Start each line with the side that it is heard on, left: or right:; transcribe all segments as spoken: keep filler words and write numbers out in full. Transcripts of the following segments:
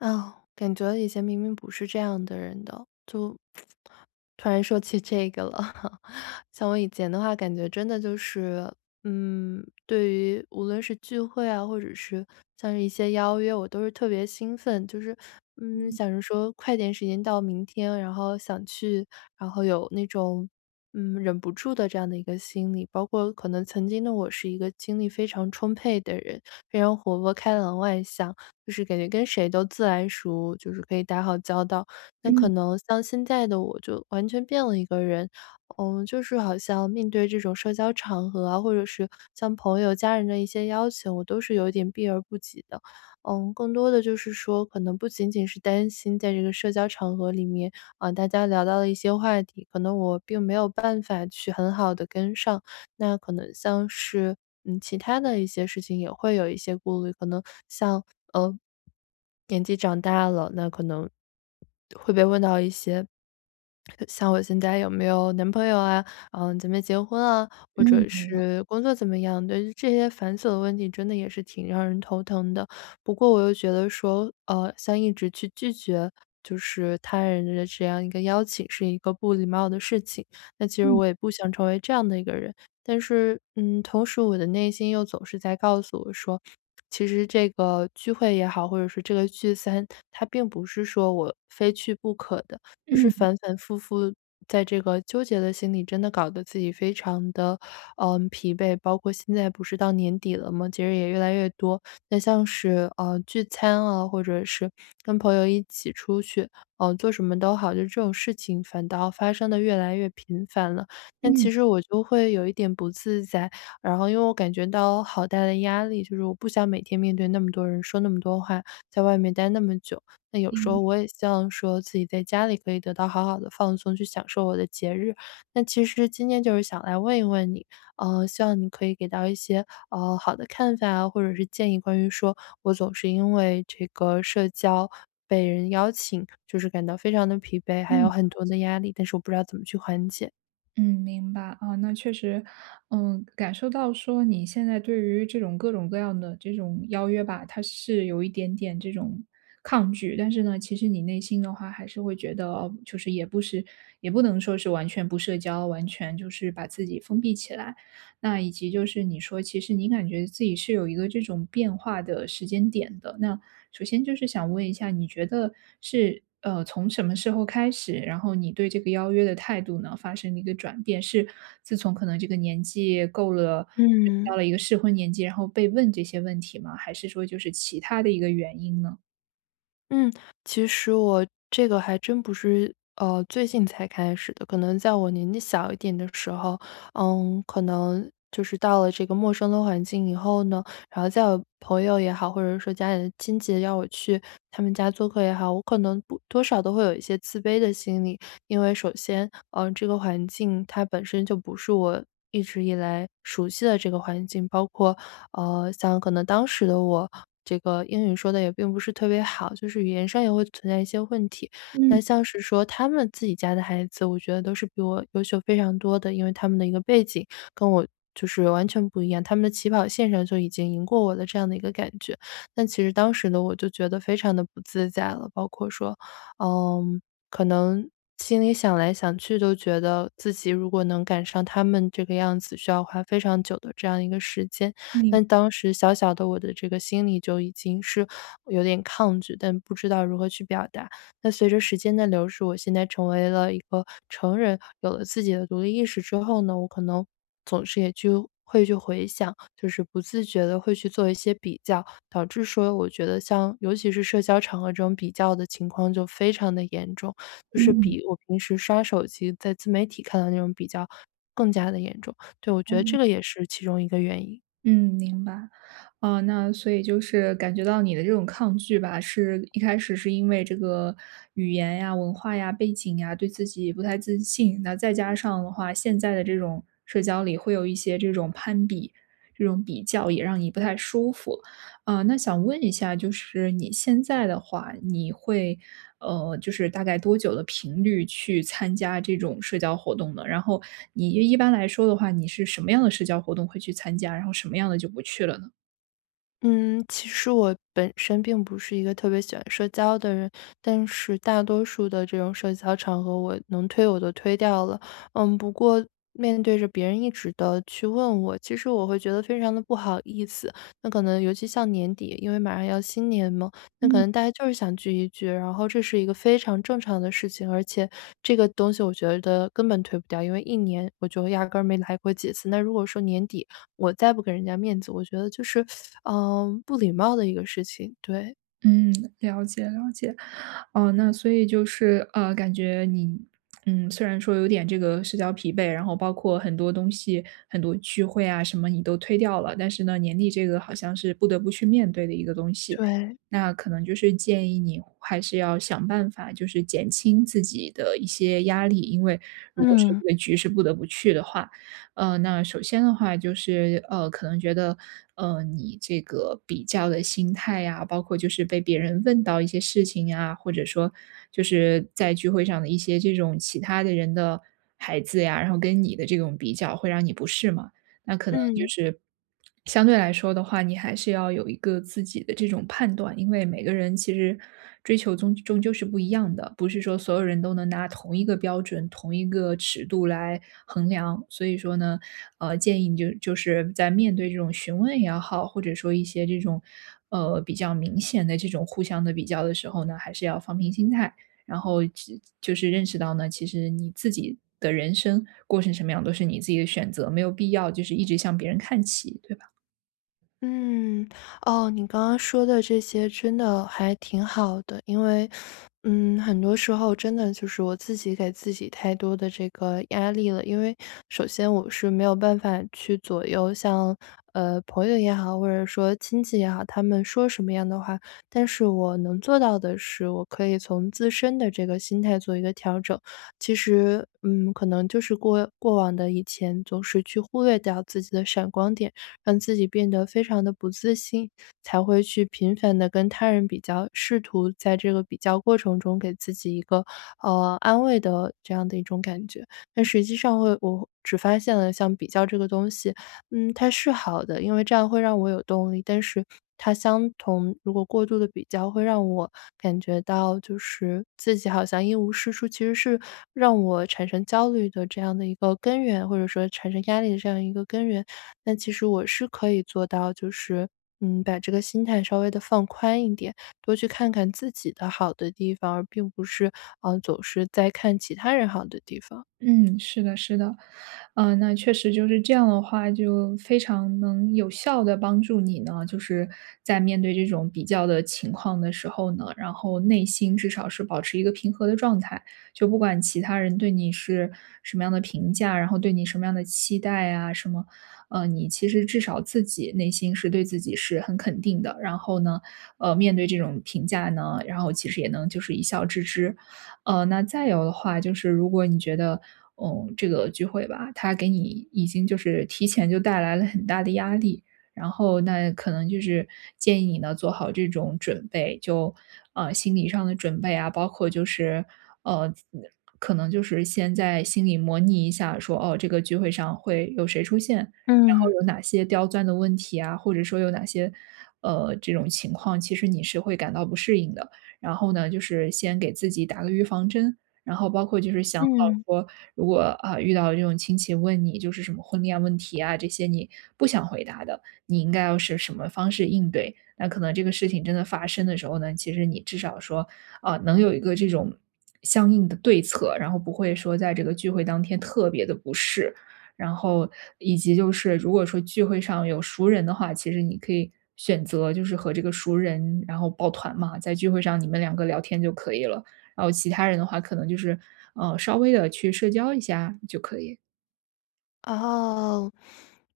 left: 哦，感觉以前明明不是这样的人的，就突然说起这个了，像我以前的话，感觉真的就是，嗯，对于无论是聚会啊，或者是像是一些邀约，我都是特别兴奋，就是，嗯，
right: 嗯
left: 想着说快点时间到明天，然后想去，然后有那种，嗯，忍不住的这样的一个心理。包括可能曾经的我是一个精力非常充沛的人，非常活泼、开朗、外向，就是感觉跟谁都自来熟，就是可以打好交道。那可
right: 嗯
left: 能像现在的我就完全变了一个人，嗯，就是好像面对这种社交场合啊，或者是像朋友、家人的一些邀请，我都是有一点避而不及的。嗯，更多的就是说，可能不仅仅是担心在这个社交场合里面啊，大家聊到了一些话题，可能我并没有办法去很好的跟上，那可能像是，嗯，其他的一些事情也会有一些顾虑，可能像，呃，年纪长大了，那可能会被问到一些，像我现在有没有男朋友啊，嗯，准备结婚啊，或
right: 嗯，
left: 者
right: 明白，
left: 是工作怎么样，对于这些繁琐的问题，真的也是挺让人头疼的。不过我又觉得说，呃，像一直去拒绝。就是他人的这样一个邀请是一个不礼貌的事情，那其实
right: 嗯
left: 我也不想成为这样的一个人。但是，嗯，同时我的内心又总是在告诉我说，其实这个聚会也好，或者说这个聚餐，它并不是说我非去不可的，就是
right: 嗯
left: 反反复复在这个纠结的心里，真的搞得自己非常的，嗯，疲惫。包括现在不是到年底了吗？节日也越来越多，那像是呃聚餐啊，或者是跟朋友一起出去，嗯、呃，做什么都好，就这种事情反倒发生的越来越频繁了。那
right: 嗯，
left: 其实我就会有一点不自在，然后因为我感觉到好大的压力，就是我不想每天面对那么多人说那么多话，在外面待那么久。那有
right: 明
left: 时
right: 白
left: 候我也希望说自己在家里可以得到好好的放松，去享受我的节日。那其实今天就是想来问一问你，呃，希望你可以给到一些呃好的看法啊，或者是建议，关于说我总是因为这个社交被人邀请，就是感到非常的疲惫，还有
right: 嗯
left: 很多的压力，但是我不知道怎么去缓解。
right: 嗯，明白啊，那确实，嗯，感受到说你现在对于这种各种各样的这种邀约吧，它是有一点点这种抗拒，但是呢，其实你内心的话还是会觉得，哦就是也不是，也不能说是完全不社交，完全就是把自己封闭起来。那以及就是你说，其实你感觉自己是有一个这种变化的时间点的，那首先就是想问一下，你觉得是呃从什么时候开始，然后你对这个邀约的态度呢发生了一个转变？是自从可能这个年纪够了，就是到
left: 嗯，
right: 了一个适婚年纪，然后被问这些问题吗？还是说就是其他的一个原因呢？
left: 嗯，其实我这个还真不是，呃，最近才开始的，可能在我年纪小一点的时候，嗯，可能就是到了这个陌生的环境以后呢，然后再有朋友也好，或者说家里的亲戚要我去他们家做客也好，我可能不多少都会有一些自卑的心理，因为首先，嗯，这个环境它本身就不是我。一直以来熟悉的这个环境，包括呃，像可能当时的我，这个英语说的也并不是特别好，就是语言上也会存在一些问题。
right: 嗯
left: 那像是说他们自己家的孩子，我觉得都是比我优秀非常多的，因为他们的一个背景跟我就是完全不一样，他们的起跑线上就已经赢过我的这样的一个感觉。但其实当时的我就觉得非常的不自在了，包括说，嗯，可能心里想来想去都觉得自己如果能赶上他们这个样子，需要花非常久的这样一个时间。那
right: 嗯
left: 当时小小的我的这个心里就已经是有点抗拒，但不知道如何去表达。那随着时间的流逝，我现在成为了一个成人，有了自己的独立意识之后呢，我可能总是也就会去回想，就是不自觉的会去做一些比较，导致说我觉得像尤其是社交场合这种比较的情况就非常的严重，就是
right: 嗯。
left: 比我平时刷手机在自媒体看到那种比较更加的严重。对，我觉得
right: 嗯。
left: 这个也是其中一个原因。
right: 嗯，明白。哦，那所以就是感觉到你的这种抗拒吧，是一开始是因为这个语言呀、文化呀、背景呀，对自己不太自信。那再加上的话，现在的这种社交里会有一些这种攀比、这种比较，也让你不太舒服。啊，那想问一下，就是你现在的话，你会，呃，就是大概多久的频率去参加这种社交活动呢？然后你一般来说的话，你是什么样的社交活动会去参加，然后什么样的就不去了呢？
left: 嗯，其实我本身并不是一个特别喜欢社交的人，但是大多数的这种社交场合，我能推我都推掉了。嗯，不过面对着别人一直的去问我，其实我会觉得非常的不好意思。那可能尤其像年底，因为马上要新年嘛，那可能大家就是想聚一聚，然后这是一个非常正常的事情，而且这个东西我觉得根本推不掉，因为一年我就压根儿没来过几次。那如果说年底我再不给人家面子，我觉得就是嗯，不礼貌的一个事情，对，
right: 嗯，了解了解。哦，那所以就是，呃，感觉你，嗯，虽然说有点这个社交疲惫，然后包括很多东西、很多聚会啊什么你都推掉了，但是呢，年底这个好像是不得不去面对的一个东西。
left: 对，
right: 那可能就是建议你还是要想办法，就是减轻自己的一些压力，因为如果说
left: 嗯，
right: 这个局是不得不去的话，呃，那首先的话就是，呃，可能觉得呃，你这个比较的心态呀，包括就是被别人问到一些事情呀，或者说就是在聚会上的一些这种其他的人的孩子呀，然后跟你的这种比较，会让你不适吗？那可能就
left: 嗯。
right: 是相对来说的话，你还是要有一个自己的这种判断，因为每个人其实追求终终究是不一样的，不是说所有人都能拿同一个标准、同一个尺度来衡量。所以说呢，呃，建议你就就是在面对这种询问也好，或者说一些这种呃比较明显的这种互相的比较的时候呢，还是要放平心态。然后其就是认识到呢，其实你自己的人生过成什么样都是你自己的选择，没有必要就是一直向别人看齐，对吧？
left: 嗯，哦，你刚刚说的这些真的还挺好的，因为，嗯，很多时候真的就是我自己给自己太多的这个压力了。因为首先我是没有办法去左右像，呃，朋友也好，或者说亲戚也好，他们说什么样的话，但是我能做到的是，我可以从自身的这个心态做一个调整。其实，嗯，可能就是过过往的以前总是去忽略掉自己的闪光点。让自己变得非常的不自信，才会去频繁的跟他人比较，试图在这个比较过程中给自己一个呃安慰的这样的一种感觉。但实际上会，我只发现了像比较这个东西，嗯，它是好的，因为这样会让我有动力。但是它相同如果过度的比较，会让我感觉到就是自己好像一无是处，其实是让我产生焦虑的这样的一个根源，或者说产生压力的这样一个根源。那其实我是可以做到，就是嗯，把这个心态稍微的放宽一点，多去看看自己的好的地方，而并不是嗯总是在看其他人好的地方。
right: 嗯，是的，是的，呃，那确实就是这样的话，就非常能有效的帮助你呢，就是在面对这种比较的情况的时候呢，然后内心至少是保持一个平和的状态，就不管其他人对你是什么样的评价，然后对你什么样的期待啊，什么，呃，你其实至少自己内心是对自己是很肯定的，然后呢，呃，面对这种评价呢，然后其实也能就是一笑置之，呃，那再有的话就是如果你觉得，嗯，这个聚会吧，它给你已经就是提前就带来了很大的压力，然后那可能就是建议你呢做好这种准备，就呃心理上的准备啊，包括就是呃，可能就是先在心里模拟一下说，哦，这个聚会上会有谁出现，然后
left: 嗯
right: 有哪些刁钻的问题啊，或者说有哪些呃这种情况，其实你是会感到不适应的。然后呢，就是先给自己打个预防针，然后包括就是想好
left: 嗯，
right: 说，如果啊、遇到这种亲戚问你就是什么婚恋问题啊这些你不想回答的，你应该要是什么方式应对？那可能这个事情真的发生的时候呢，其实你至少说啊、能有一个这种相应的对策，然后不会说在这个聚会当天特别的不适。然后以及就是如果说聚会上有熟人的话，其实你可以选择就是和这个熟人，然后抱团嘛，在聚会上你们两个聊天就可以了。然后其他人的话，可能就是，呃，稍微的去社交一下就可以。
left: 哦，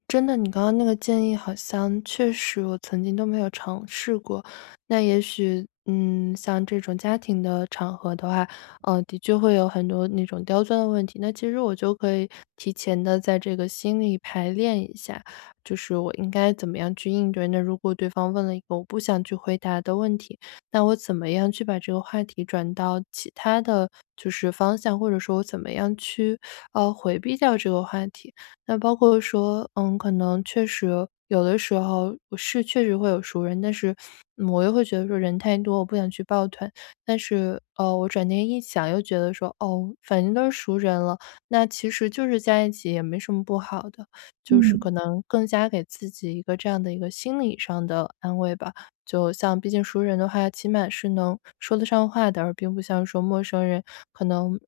left: 真的，你刚刚那个建议好像确实我曾经都没有尝试过。那也许，嗯，像这种家庭的场合的话，呃，的确会有很多那种刁钻的问题。那其实我就可以提前的在这个心里排练一下，就是我应该怎么样去应对。那如果对方问了一个我不想去回答的问题，那我怎么样去把这个话题转到其他的就是方向，或者说我怎么样去呃回避掉这个话题？那包括说，嗯，可能确实有的时候我是确实会有熟人，但是嗯我又会觉得说人太多，我不想去抱团。但是呃，我转念一想，又觉得说，哦，反正都是熟人了，那其实就是在一起也没什么不好的，就是
right: 嗯。
left: 可能更加给自己一个这样的一个心理上的安慰吧。就像毕竟熟人的话，起码是能说得上话的，而并不像说陌生人，可能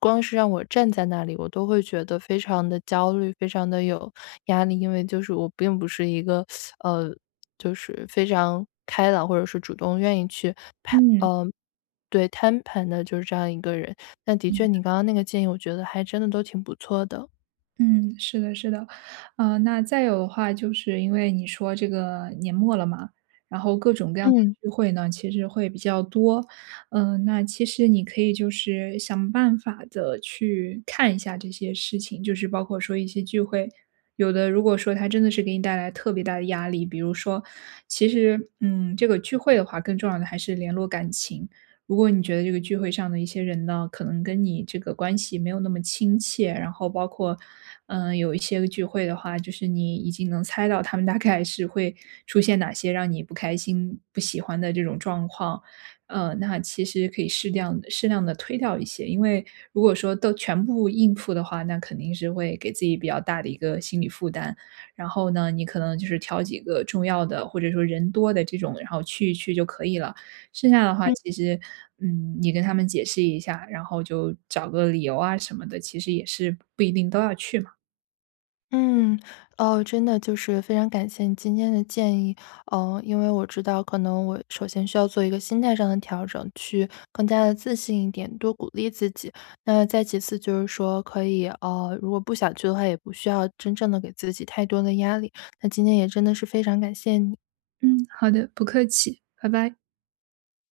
left: 光是让我站在那里，我都会觉得非常的焦虑，非常的有压力。因为就是我并不是一个，呃，就是非常开朗，或者是主动愿意去拍，
right: 嗯，
left: 呃，对，摊盘的就是这样一个人。那的确
right: 嗯。
left: 你刚刚那个建议，我觉得还真的都挺不错的。
right: 嗯，是的，是的，呃，那再有的话，就是因为你说这个年末了嘛，然后各种各样的
left: 嗯，嗯。
right: 聚会呢，其实会比较多，嗯、那其实你可以就是想办法的去看一下这些事情，就是包括说一些聚会，有的如果说它真的是给你带来特别大的压力，比如说，其实嗯，这个聚会的话，更重要的还是联络感情，如果你觉得这个聚会上的一些人呢，可能跟你这个关系没有那么亲切，然后包括，嗯、有一些聚会的话，就是你已经能猜到他们大概是会出现哪些让你不开心、不喜欢的这种状况，呃，那其实可以适量适量的推掉一些，因为如果说都全部应付的话，那肯定是会给自己比较大的一个心理负担。然后呢，你可能就是挑几个重要的，或者说人多的这种，然后去一去就可以了。剩下的话，其实，嗯，你跟他们解释一下，然后就找个理由啊什么的，其实也是不一定都要去嘛。
left: 嗯，哦，真的就是非常感谢你今天的建议，呃，因为我知道可能我首先需要做一个心态上的调整，去更加的自信一点，多鼓励自己。那再其次就是说可以，呃，如果不想去的话，也不需要真正的给自己太多的压力。那今天也真的是非常感谢你。
right: 嗯，好的，不客气，拜拜。